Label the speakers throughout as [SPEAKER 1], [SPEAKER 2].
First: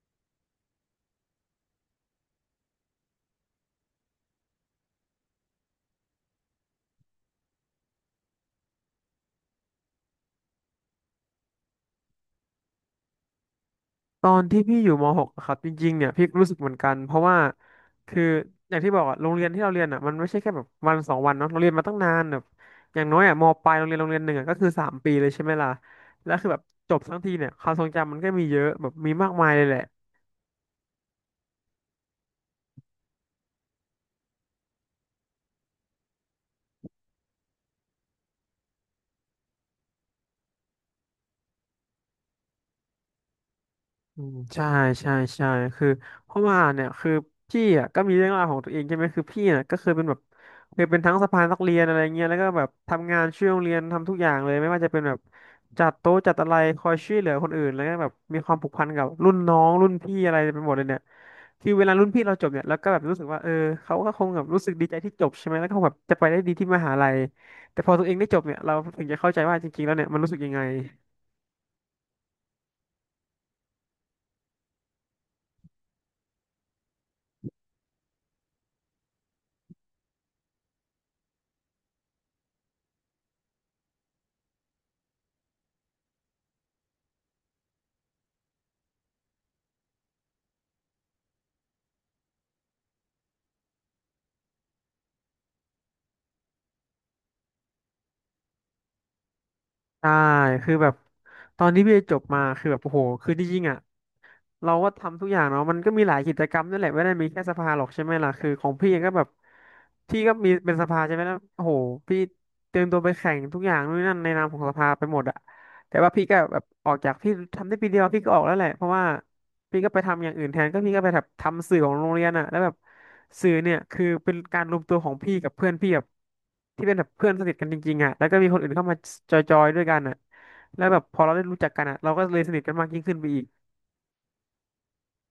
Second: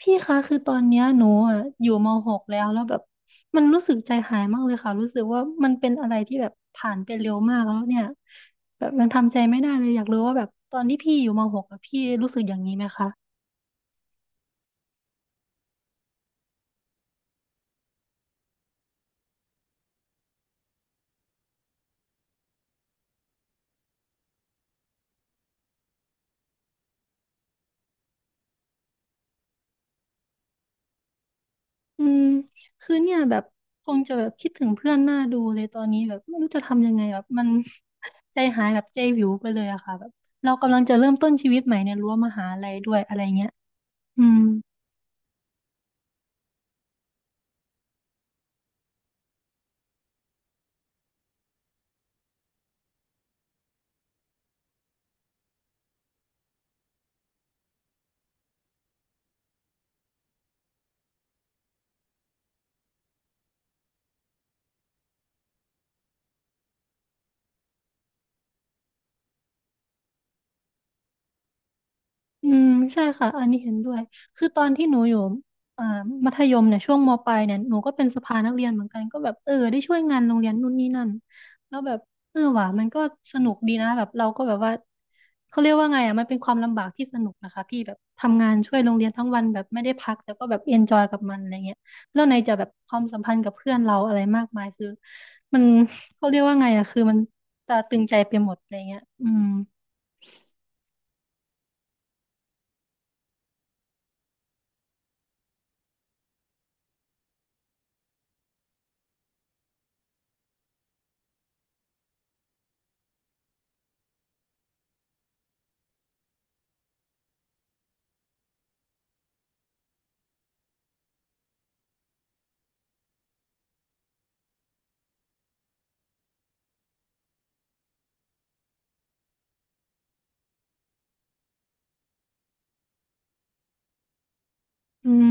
[SPEAKER 1] พี่คะคือตอนเนี้ยหนูอยู่ม .6 แล้วแบบมันรู้สึกใจหายมากเลยค่ะรู้สึกว่ามันเป็นอะไรที่แบบผ่านไปเร็วมากแล้วเนี่ยแบบมันทำใจไม่ได้เลยอยากรู้ว่าแบบตอนที่พี่อยู่ม .6 อะพี่รู้สึกอย่างนี้ไหมคะ
[SPEAKER 2] ตอนที่พี่อยู่ม .6 อะครับจริงๆเนี่ยพี่รู้สึกเหมือนกันเพราะว่าคืออย่างที่บอกอะโรงเรียนที่เราเรียนอะมันไม่ใช่แค่แบบวันสองวันเนาะเราเรียนมาตั้งนานแบบอย่างน้อยอะมปลายโรงเรียนโรงเรียนหนึ่งอะก็คือสามปีเลยใช่ไหมล่ะแล้วคือแบบจบทั้งทีเนี่ยความทรงจำมันก็มีเยอะแบบมีมากมายเลยแหละ
[SPEAKER 1] อืมคือเนี่ยแบบคงจะแบบคิดถึงเพื่อนหน้าดูเลยตอนนี้แบบไม่รู้จะทำยังไงแบบมัน ใจหายแบบใจวิวไปเลยอะค่ะแบบเรากำลังจะเริ่มต้นชีวิตใหม่ในรั้วมหาลัยด้วยอะไรเงี้ย
[SPEAKER 2] อื
[SPEAKER 1] อื
[SPEAKER 2] ม
[SPEAKER 1] ม
[SPEAKER 2] ใช่ใช่ใช่คือเพราะว่าเนี่ยคือพี่อ่ะก็มีเรื่องราวของตัวเองใช่ไหมคือพี่อ่ะก็เคยเป็นแบบเคยเป็นทั้งสะพานนักเรียนอะไรเงี้ยแล้วก็แบบทำงานช่วยโรงเรียนทำทุกอย่างเลยไม่ว่าจะเป็นแบบจัดโต๊ะจัดอะไรคอยช่วยเหลือคนอื่นแล้วก็แบบมีความผูกพันกับรุ่นน้องรุ่นพี่อะไรไปหมดเลยเนี่ยคือเวลารุ่นพี่เราจบเนี่ยเราก็แบบรู้สึกว่าเออเขาก็คงแบบรู้สึกดีใจที่จบใช่ไหมแล้วก็คงแบบจะไปได้ดีที่มหาลัยแต่พอตัวเองได้จบเนี่ยเราถึงจะเข้าใจว่าจริงๆแล้วเนี่ยมันรู้สึกยังไง
[SPEAKER 1] อืมใช่ค่ะอันนี้เห็นด้วยคือตอนที่หนูอยู่อ่อมัธยมเนี่ยช่วงมปลายเนี่ยหนูก็เป็นสภานักเรียนเหมือนกันก็แบบเออได้ช่วยงานโรงเรียนนู่นนี่นั่นแล้วแบบเออว่ะมันก็สนุกดีนะแบบเราก็แบบว่าเขาเรียกว่าไงอ่ะมันเป็นความลำบากที่สนุกนะคะพี่แบบทำงานช่วยโรงเรียนทั้งวันแบบไม่ได้พักแต่ก็แบบเอนจอยกับมันอะไรเงี้ยแล้วในจะแบบความสัมพันธ์กับเพื่อนเราอะไรมากมายคือมันเขาเรียกว่าไงอ่ะคือมันตราตรึงใจไปหมดอะไรเงี้ยอืม
[SPEAKER 2] ใช่ คือแบบตอนที่พี่จบมา คือแบบโอ้โหคือจริงๆอ่ะ เราก็ทำทุกอย่างเนาะมันก็มีหลายกิจกรรมนั่นแหละไม่ได้มีแค่สภาหรอกใช่ไหมล่ะคือของพี่เองก็แบบพี่ก็มีเป็นสภาใช่ไหมแล้วโอ้โหพี่เตรียมตัวไปแข่งทุกอย่างนู่นนนั่นในนามของสภาไปหมดอะแต่ว่าพี่ก็แบบออกจากพี่ทำได้ปีเดียวพี่ก็ออกแล้วแหละเพราะว่าพี่ก็ไปทำอย่างอื่นแทนก็พี่ก็ไปแบบทำสื่อของโรงเรียนอะแล้วแบบสื่อเนี่ยคือเป็นการรวมตัวของพี่กับเพื่อนพี่แบบที่เป็นแบบเพื่อนสนิทกันจริงๆอะแล้วก็มีคนอื่นเข้ามาจอยๆด้วยกันอะแล้วแบบพอเราได้รู้จักกันอะเราก็เลยสนิทกันมากยิ่งขึ้นไปอีก
[SPEAKER 1] อืม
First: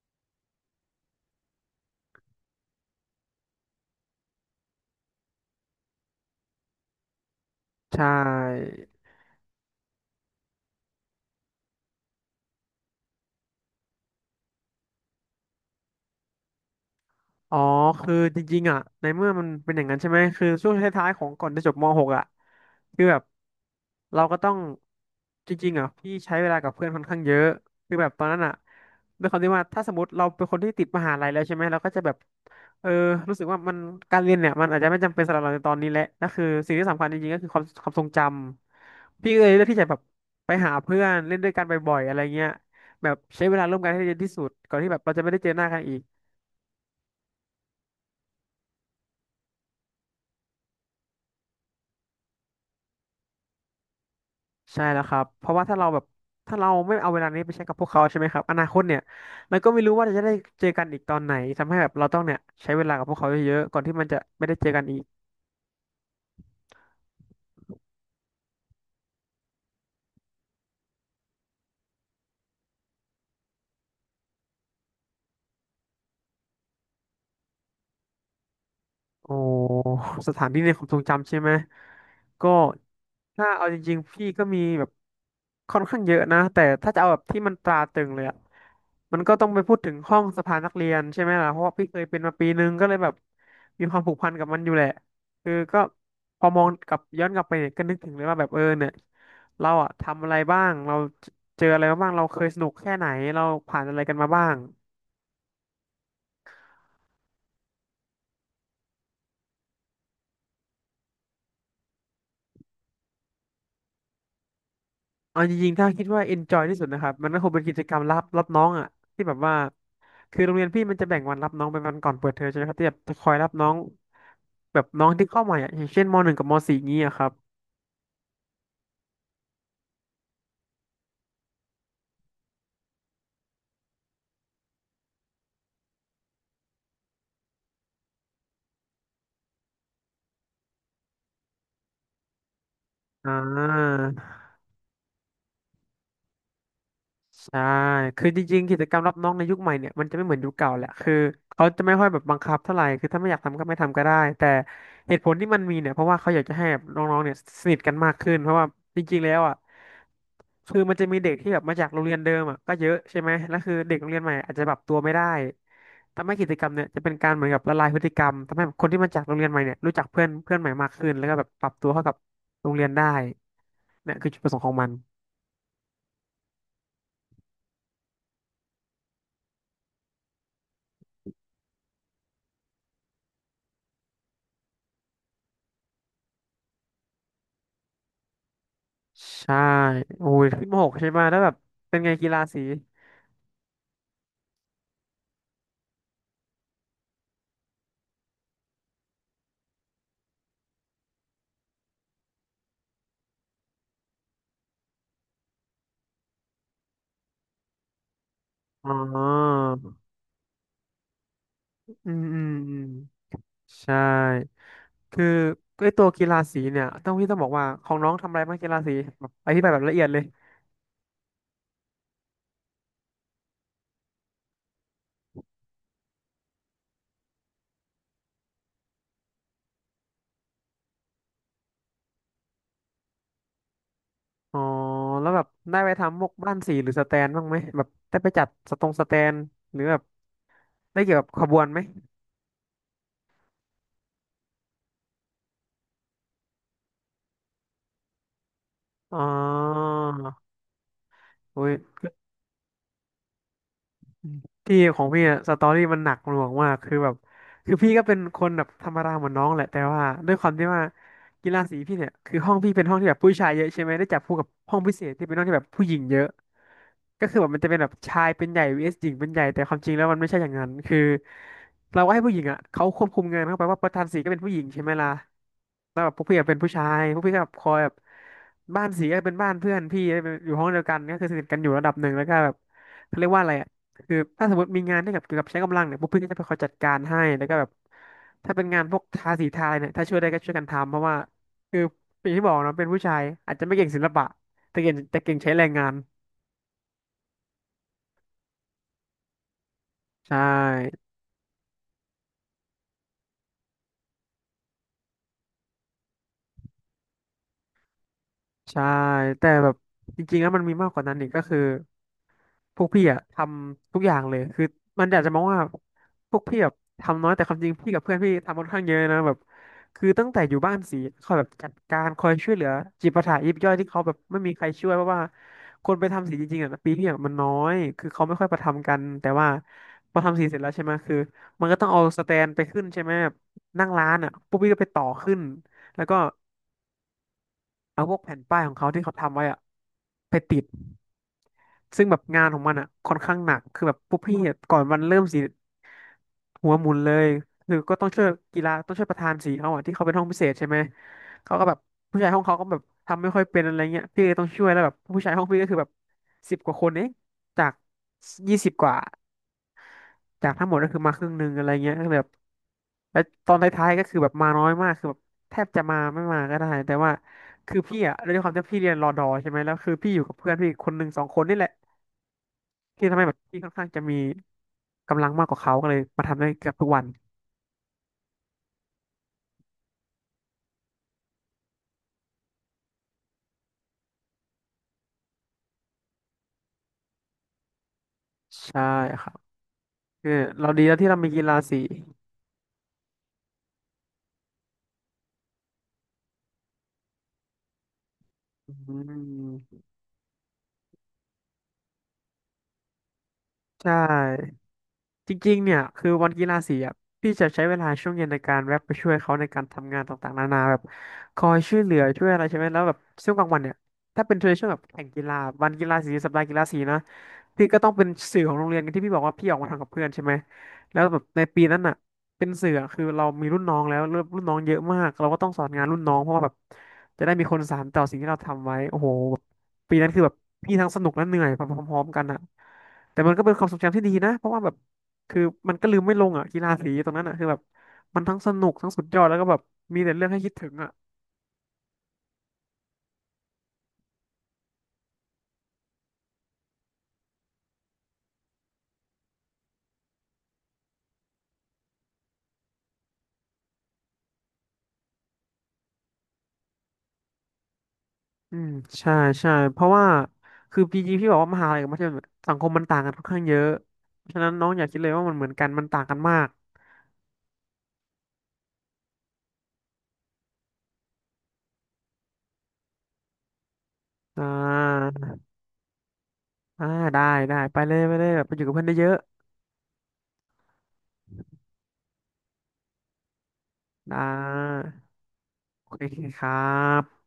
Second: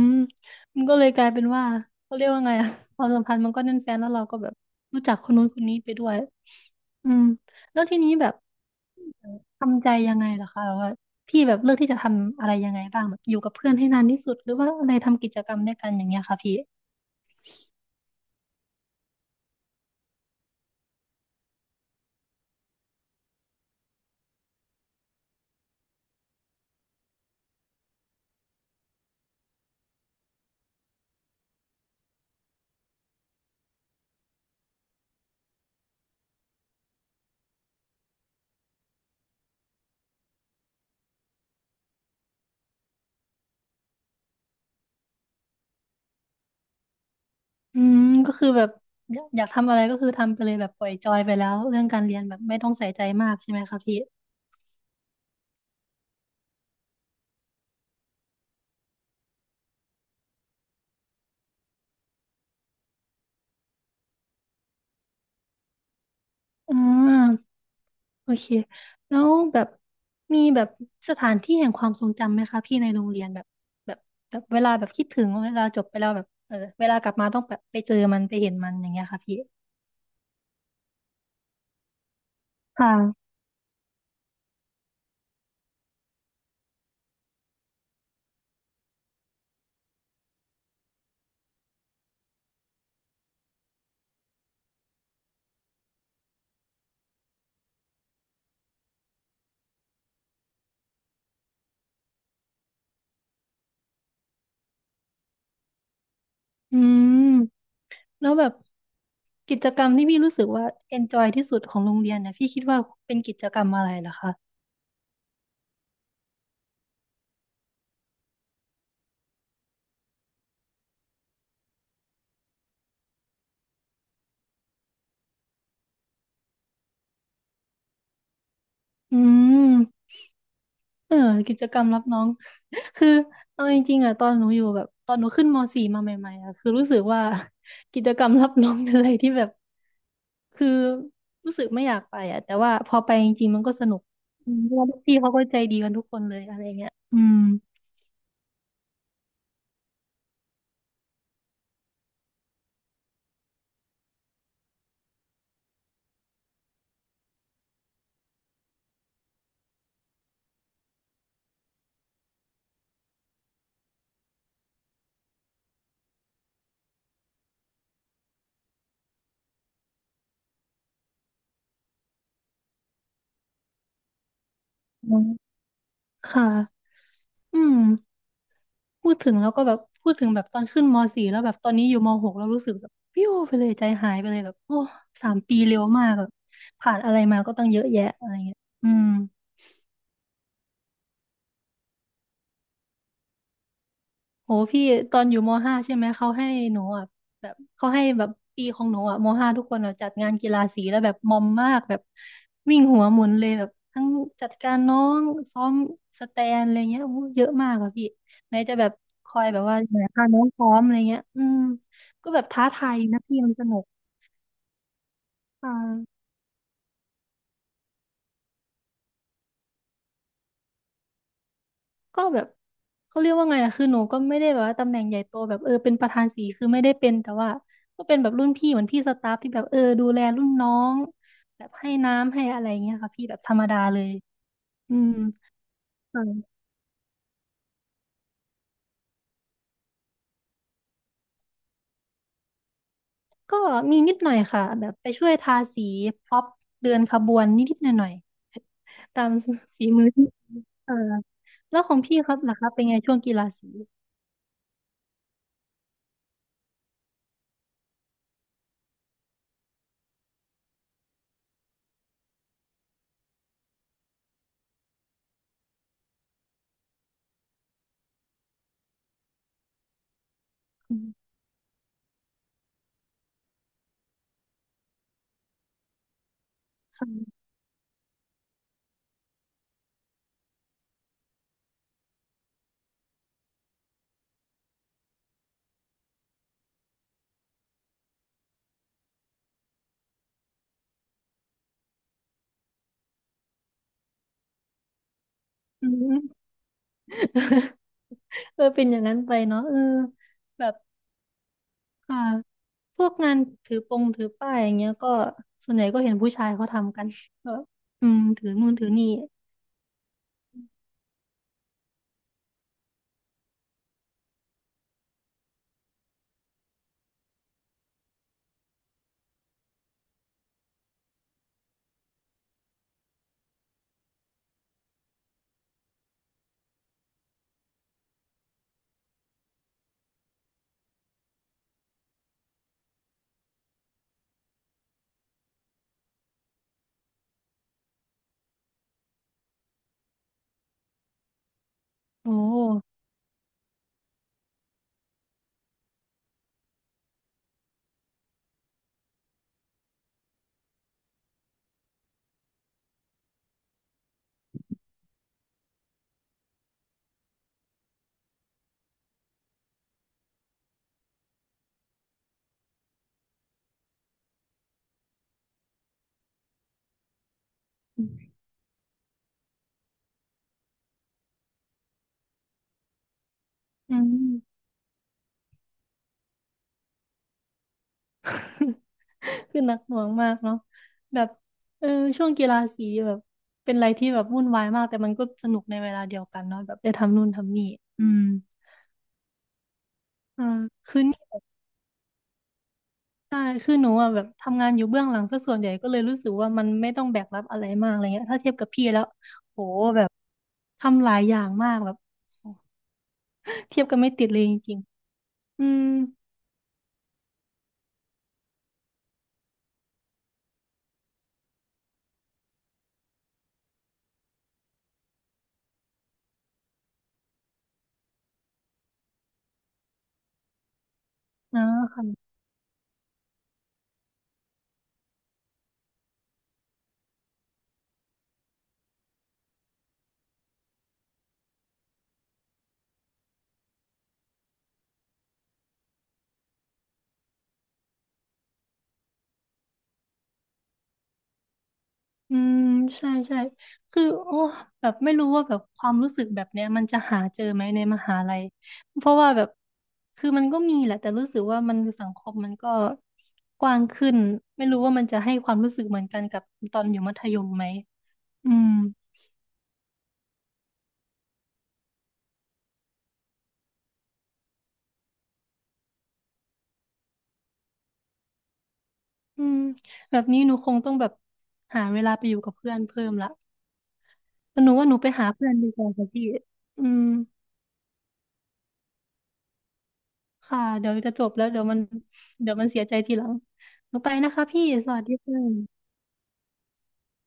[SPEAKER 1] มันก็เลยกลายเป็นว่าเขาเรียกว่าไงอะความสัมพันธ์มันก็แน่นแฟ้นแล้วเราก็แบบรู้จักคนนู้นคนนี้ไปด้วยอืมแล้วที
[SPEAKER 2] ใช่
[SPEAKER 1] นี้แบบทำใจยังไงล่ะคะแบบว่าพี่แบบเลือกที่จะทำอะไรยังไงบ้างแบบอยู่กับเพื่อนให้นานที่สุดหรือว่าอะไรทำกิจกรรมด้วยกันอย่างเงี้ยค่ะพี่
[SPEAKER 2] อ๋อ คือจริงๆอ่ะ ในเมื่อมันเป็นอย่างนั้นใช่ไหมคือช่วงท้ายๆของก่อนจะจบม .6 อ่ะคือแบบเราก็ต้องจริงๆอ่ะพี่ใช้เวลากับเพื่อนค่อนข้างเยอะคือแบบตอนนั้นอ่ะด้วยความที่ว่าถ้าสมมติเราเป็นคนที่ติดมหาลัยแล้วใช่ไหมเราก็จะแบบเออรู้สึกว่ามันการเรียนเนี่ยมันอาจจะไม่จำเป็นสำหรับเราในตอนนี้แหละนั่นคือสิ่งที่สำคัญจริงๆก็คือความทรงจำพี่ก็เลยเลือกที่จะแบบไปหาเพื่อนเล่นด้วยกันบ่อยๆอะไรเงี้ยแบบใช้เวลาร่วมกันให้เยอะที่สุดก่อนที่แบบเราจะไม่ได้เจอหน้ากันอีก
[SPEAKER 1] อืมก็คือแบบอยากทำอะไรก็คือทำไปเลยแบบปล่อยจอยไปแล้วเรื่องการเรียนแบบไม่ต้องใส่ใจมากใช่ไหมคะพี่
[SPEAKER 2] ใช่แล้วครับเพราะว่าถ้าเราไม่เอาเวลานี้ไปใช้กับพวกเขาใช่ไหมครับอนาคตเนี่ยเราก็ไม่รู้ว่าจะได้เจอกันอีกตอนไหนทำให้แบบเราต้องเนี่ยใช้เวลากับพวกเขาเยอะๆก่อนที่มันจะไม่ได้เจอกันอีก
[SPEAKER 1] อืม โอเค แล้วแบบมีแบบสถานที่แห่งความทรงจำไหมคะพี่ในโรงเรียนแบบแบบแบบเวลาแบบคิดถึงเวลาจบไปแล้วแบบเออเวลากลับมาต้องแบบไปเจอมันไปเห็นมันอย่างเงี้ยค่ะ
[SPEAKER 2] โอ้
[SPEAKER 1] พี่
[SPEAKER 2] สถานที่ในความทรงจำใช่ไหมก็
[SPEAKER 1] ค่ะ
[SPEAKER 2] ถ้าเอาจริงๆพี่ก็มีแบบค่อนข้างเยอะนะแต่ถ้าจะเอาแบบที่มันตราตรึงเลยอะมันก็ต้องไปพูดถึงห้องสภานักเรียนใช่ไหมล่ะเพราะว่าพี่เคยเป็นมาปีนึงก็เลยแบบมีความผูกพันกับมันอยู่แหละคือก็พอมองกลับย้อนกลับไปเนี่ยก็นึกถึงเลยว่าแบบเออเนี่ยเราอะทำอะไรบ้างเราเจออะไรมาบ้างเราเคยสนุกแค่ไหนเราผ่านอะไรกันมาบ้าง
[SPEAKER 1] อืม แล้วแบบกิจกรรมที่พี่รู้สึกว่า enjoy ที่สุดของโรงเรียนเนี่ยพี่คิดว่าเป็นกิจกรรมอะไรเหรอคะ
[SPEAKER 2] เอาจริงๆถ้าคิดว่า enjoy ที่สุดนะครับมันก็คงเป็นกิจกรรมรับน้องอ่ะที่แบบว่าคือโรงเรียนพี่มันจะแบ่งวันรับน้องเป็นวันก่อนเปิดเทอมใช่ไหมครับที่แบบจะคอยรับน้องแบบน้องที่เข้าใหม่อ่ะอย่างเช่นมหนึ่งกับมสี่อย่างนี้อะครับ
[SPEAKER 1] อืม เออกิจกรรมรับน้อง คือเอาจริงๆอะตอนหนูอยู่แบบตอนหนูขึ้นมสี่มาใหม่ๆอะคือรู้สึกว่า กิจกรรมรับน้องเป็นอะไรที่แบบคือรู้สึกไม่อยากไปอะแต่ว่าพอไปจ
[SPEAKER 2] อ่า
[SPEAKER 1] ริงๆมันก็สนุกอืมเพราะว่าพี่เขาก็ใจดีกันทุกคนเลยอะไรเงี้ยอืม
[SPEAKER 2] ใช่คือจริงๆกิจกรรมรับน้องในยุคใหม่เนี่ยมันจะไม่เหมือนยุคเก่าแหละคือเขาจะไม่ค่อยแบบบังคับเท่าไหร่คือถ้าไม่อยากทำก็ไม่ทำก็ได้แต่เหตุผลที่มันมีเนี่ยเพราะว่าเขาอยากจะให้แบบน้องๆเนี่ยสนิทกันมากขึ้นเพราะว่าจริงๆแล้วอ่ะคือมันจะมีเด็กที่แบบมาจากโรงเรียนเดิมอ่ะก็เยอะใช่ไหมแล้วคือเด็กโรงเรียนใหม่อาจจะปรับตัวไม่ได้ทำให้กิจกรรมเนี่ยจะเป็นการเหมือนกับละลายพฤติกรรมทำให้คนที่มาจากโรงเรียนใหม่เนี่ยรู้จักเพื่อนเพื่อนใหม่มากขึ้นแล้วก็แบบปรับตัวเข้ากับโรงเรียนได้เนี่ยคือจุดประสงค์ของมัน
[SPEAKER 1] อืมค่ะอืมพูดถึงแล้วก็แบบพูดถึงแบบตอนขึ้นมสี่แล้วแบบตอนนี้อยู่ม .6 แล้วรู้สึกแบบปิ้วไปเลยใจหายไปเลยแบบโอ้3 ปีเร็วมากแบบผ่านอะไรมาก็ต้องเยอะแยะอะไรเงี้ยอืม
[SPEAKER 2] ใช่โอ้ยขึ้นมหกใช่ไหมแล้วแบบเป็นไงกีฬาสี
[SPEAKER 1] โหพี่ตอนอยู่มห้าใช่ไหมเขาให้หนูอ่ะแบบเขาให้แบบปีของหนูอ่ะมห้าทุกคนอะจัดงานกีฬาสีแล้วแบบมอมมากแบบวิ่งหัวหมุนเลยแบบทั้งจัดการน้องซ้อมสแตนอะไรเงี้ยโอ้โหเยอะมากอ่ะพี่ไหนจะแบ
[SPEAKER 2] อ๋
[SPEAKER 1] บคอยแบ
[SPEAKER 2] อ
[SPEAKER 1] บว่าไหนพาน้องซ้อมอะไรเงี้ยอืม
[SPEAKER 2] อืมอืม
[SPEAKER 1] ก็แบบท้า
[SPEAKER 2] อืม
[SPEAKER 1] ทายนะพี่มันสนุก
[SPEAKER 2] ใช่ คือ
[SPEAKER 1] อ่
[SPEAKER 2] ไอตัว
[SPEAKER 1] า
[SPEAKER 2] กีฬาสีเนี่ยต้องพี่ต้องบอกว่าของน้องทำอะไรบ้างกีฬาสีแบบอธิบายแบบละเอียดเลย
[SPEAKER 1] ก็แบบเขาเรียกว่าไงอะคือหนูก็ไม่ได้แบบว่าตำแหน่งใหญ่โตแบบเออเป็นประธานสีคือไม่ได้เป็นแต่ว่าก็เป็นแบบรุ่นพี่เหมือนพี่สตาฟที่แบบเออดูแลรุ่นน้องแบบให้น้ำให้อะไรเงี้ยค่ะพี่แบบธรรมดาเลย
[SPEAKER 2] อ๋อ
[SPEAKER 1] อืม
[SPEAKER 2] แล้วแบบได้ไปทำพวกบ้าน
[SPEAKER 1] ค่ะ
[SPEAKER 2] สีหรือสแตนบ้างไหมแบบได้ไปจัดสตรงสแตนหรือแบบได้เกี่ยวกับขบวนไหม
[SPEAKER 1] ก็มีนิดหน่อยค่ะแบบไปช่วยทาสีพ็อปเดินขบวนนิดๆหน่อยๆ
[SPEAKER 2] อ๋อ
[SPEAKER 1] ตามฝีมือที่เออ
[SPEAKER 2] อุ้ย
[SPEAKER 1] แล้วของพี่ครับล่ะครับเป็นไงช่วงกีฬาสี
[SPEAKER 2] พี่ของพี่อะสตอรี่มันหนักหน่วงมากคือแบบคือพี่ก็เป็นคนแบบธรรมดาเหมือนน้องแหละแต่ว่าด้วยความที่ว่ากีฬาสีพี่เนี่ยคือห้องพี่เป็นห้องที่แบบผู้ชายเยอะใช่ไหมได้จับคู่กับห้องพิเศษที่เป็นห้องที่แบบผู้หญิงเยอะ ก็คือแบบมันจะเป็นแบบชายเป็นใหญ่ vs หญิงเป็นใหญ่แต่ความจริงแล้วมันไม่ใช่อย่างนั้น
[SPEAKER 1] อื
[SPEAKER 2] คือ
[SPEAKER 1] ม
[SPEAKER 2] เราก็ให้ผู้หญิงอ่ะเขาควบคุมงานเข้าไปว่าประธานสีก็เป็นผู้หญิงใช่ไหมล่ะแล้วแบบพวกพี่อะเป็นผู้ชายพวกพี่ก็
[SPEAKER 1] ค่ะ
[SPEAKER 2] แบบคอยแบบบ้านสีก็เป็นบ้านเพื่อนพี่อยู่ห้องเดียวกันก็คือสนิทกันอยู่ระดับหนึ่งแล้วก็แบบเขาเรียกว่าอะไรอ่ะคือถ้าสมมติมีงานที่แบบเกี่ยวกับใช้กำลังเนี่ยพวกพี่ก็จะไปคอยจัดการให้แล้วก็แบบถ้าเป็นงานพวกทาสีทาอะไรเนี่ยถ้าช่วยได้ก็ช่วยกันทำเพราะว่าคืออย่างที่บอกเนาะเป็นผู้ชายอาจจะไม่เก่งศิลปะแต่เก่งใช้แรงงา
[SPEAKER 1] อื
[SPEAKER 2] น
[SPEAKER 1] ม เออเป็นอย่างนั้นไปเนาะเออ
[SPEAKER 2] ใช่
[SPEAKER 1] แบบ ค่ะพวกงานถือปงถือป้ายอย่างเงี้ยก็ส่วนใหญ่ก็เห็นผู้ชายเขาทำกันก็อืมถือนู่น
[SPEAKER 2] ใช่
[SPEAKER 1] ถือนี่
[SPEAKER 2] แต่แบบจริงๆแล้วมันมีมากกว่านั้นอีกก็คือพวกพี่อะทำทุกอย่างเลยคือมันอยากจะมองว่าพวกพี่แบบทำน้อยแต่ความจริงพี่กับเพื่อนพี่ทำค่อนข้างเยอะนะแบบคือตั้งแต่อยู่บ้านสีคอยแบบจัดการคอยช่วยเหลือจิปาถะยิบย่อยที่เขาแบบไม่มีใครช่วยเพราะว่าคนไปทำสีจริงๆอะปีพี่อะมันน้อยคือเขาไม่ค่อยประทำกันแต่ว่าพอทำสีเสร็จแล้วใช่ไหมคือมันก็ต้องเอาสแตนไปขึ้นใช่ไหมนั่งร้านอะพวกพี่ก็ไปต่อขึ้นแล้วก็เอาพวกแผ่นป้ายของเขาที่เขาทำไว้อะ ไปติด ซึ่งแบบ
[SPEAKER 1] โอ้
[SPEAKER 2] งานของมันอ่ะค่อนข้างหนักคือแบบพวกพี่อะก่อนวันเริ่มสิหัวหมุนเลยคือก็ต้องช่วยกีฬาต้องช่วยประธานสีเขาอ่ะที่เขาเป็นห้องพิเศษใช่ไหมเขาก็แบบผู้ชายห้องเขาก็แบบทำไม่ค่อยเป็นอะไรเงี้ยพี่เลยต้องช่วยแล้วแบบผู้ชายห้องพี่ก็คือแบบสิบกว่าคนเองจากยี่สิบกว่าจากทั้งหมดก็คือมาครึ่งหนึ่งอะไรเงี้ยก็เลยแบบแล้วตอนท้ายๆก็คือแบบมาน้อยมากคือแบบแทบจะมาไม่มาก็ได้แต่ว่าคือพี่อ่ะด้วยความที่พี่เรียนรอดอใช่ไหมแล้วคือพี่อยู่กับเพื่อนพี่ีคนหนึ่งสองคนนี่แหละ ที่ทำให้แบบพี่ค่อนข้าง
[SPEAKER 1] อื
[SPEAKER 2] จะมี
[SPEAKER 1] ม
[SPEAKER 2] กำลังมากกว่าเขาก็เลยมาทำได้เกือบทุกวัน
[SPEAKER 1] คือหนักหน่วงมากเนาะแบบเออช่วงกีฬาสีแบบเป็นอะไรที่แบบวุ่นวายมากแต่มันก็สนุกในเวลาเดียวกันเนาะแบบได้ทำนู่นทำนี่อืม
[SPEAKER 2] ใช่ครับคือ
[SPEAKER 1] อ่า
[SPEAKER 2] เราดีแล้ว
[SPEAKER 1] คือ
[SPEAKER 2] ที่เรา
[SPEAKER 1] นี่
[SPEAKER 2] มีกีฬาสี
[SPEAKER 1] ใช่คือหนูอ่ะแบบทำงานอยู่เบื้องหลังซะส่วนใหญ่ก็เลยรู้สึกว่ามันไม่ต้องแบกรับอะไรมากอะไรเงี้ยถ้าเทียบกับ
[SPEAKER 2] อื
[SPEAKER 1] พี่แล้วโห
[SPEAKER 2] ม
[SPEAKER 1] แบบทำหลายอย่างมากแบบโห เที
[SPEAKER 2] ใช
[SPEAKER 1] ยบกันไม่ติดเลยจ
[SPEAKER 2] ่
[SPEAKER 1] ริง
[SPEAKER 2] จริง
[SPEAKER 1] ๆ
[SPEAKER 2] ๆ
[SPEAKER 1] อื
[SPEAKER 2] เนี่ย
[SPEAKER 1] ม
[SPEAKER 2] คือวันกีฬาสีอ่ะพี่จะใช้เวลาช่วงเย็นในการแวะไปช่วยเขาในการทำงานต่างๆนานาแบบคอยช่วยเหลือช่วยอะไรใช่ไหม แล้วแบบช่วงกลางวันเนี่ย ถ้าเป็นช่วงแบบแข่งกีฬาวันกีฬาสีสัปดาห์กีฬาสีนะพี่ก็ต้องเป็นสื่อของโรงเรียนที่พี่บอกว่าพี่ออกมาทำกับเพื่อนใช่ไหม แล้วแบบใน
[SPEAKER 1] อ๋
[SPEAKER 2] ปี
[SPEAKER 1] อ
[SPEAKER 2] นั้นอ่ะ
[SPEAKER 1] ค่ะ
[SPEAKER 2] เป็นสื่ออะคือเรามีรุ่นน้องแล้วรุ่นน้องเยอะมากเราก็ต้องสอนงานรุ่นน้องเพราะว่าแบบจะได้มีคนสานต่อสิ่งที่เราทำไว้โอ้โหแบบปีนั้นคือแบบพี่ทั้งสนุกและเหนื่อยพร้อมๆกันอ่ะแต่มันก็เป็นความทรงจำที่ดีนะเพราะว่าแบบ คือมันก็ลืมไม่ลงอ่ะกีฬาสีตรงนั้นอ่ะคือแบบมันทั้งสนุกทั้งสุดยอดแล้วก็แบบมีแต่เรื่องให้คิดถึงอ่ะ
[SPEAKER 1] อืมใช่ใช่คือโอ้แบบไม่รู้ว่าแบบความรู้สึกแบบเนี้ยมันจะหาเจอไหมในมหาลัยเพราะว่าแบบคือมันก็มีแหละแต่รู้สึกว่ามันสังคมมันก็กว้างขึ้นไม่รู้ว่ามันจะให้ความรู้สึกเหมือนกันกับตอนอยู่มัธยมไหมอื
[SPEAKER 2] อื
[SPEAKER 1] ม
[SPEAKER 2] มใช่ใช่เพราะว่าคือพีจีพี่บอกว่ามหาลัยกับมัธยมสังคมมันต่างกันค่อนข้างเยอะฉะนั้นน้องอย่าคิดเลยว่ามันเหมือนกันมันต่างกันมาก
[SPEAKER 1] อืมแบบนี้หนูคงต้องแบบหาเวลาไปอยู่กับเพื่อนเพิ่มละ
[SPEAKER 2] อ่
[SPEAKER 1] แต่หนูว่าหนูไป
[SPEAKER 2] า
[SPEAKER 1] หาเพื่อนดีกว่าค่ะพี่อื
[SPEAKER 2] อ่า
[SPEAKER 1] ม
[SPEAKER 2] ได้ได้ไปเลยไปเลยแบบไปอยู่กับเพื่อนได้เยอะ
[SPEAKER 1] ค่ะเดี๋ยวจะจบแล้วเดี๋ยวมันเดี๋ยวมันเสียใจทีหลังหนู
[SPEAKER 2] ๆ
[SPEAKER 1] ไป
[SPEAKER 2] ได
[SPEAKER 1] นะคะพี่
[SPEAKER 2] ้
[SPEAKER 1] สวัสดีค่ะ
[SPEAKER 2] โอเคครับ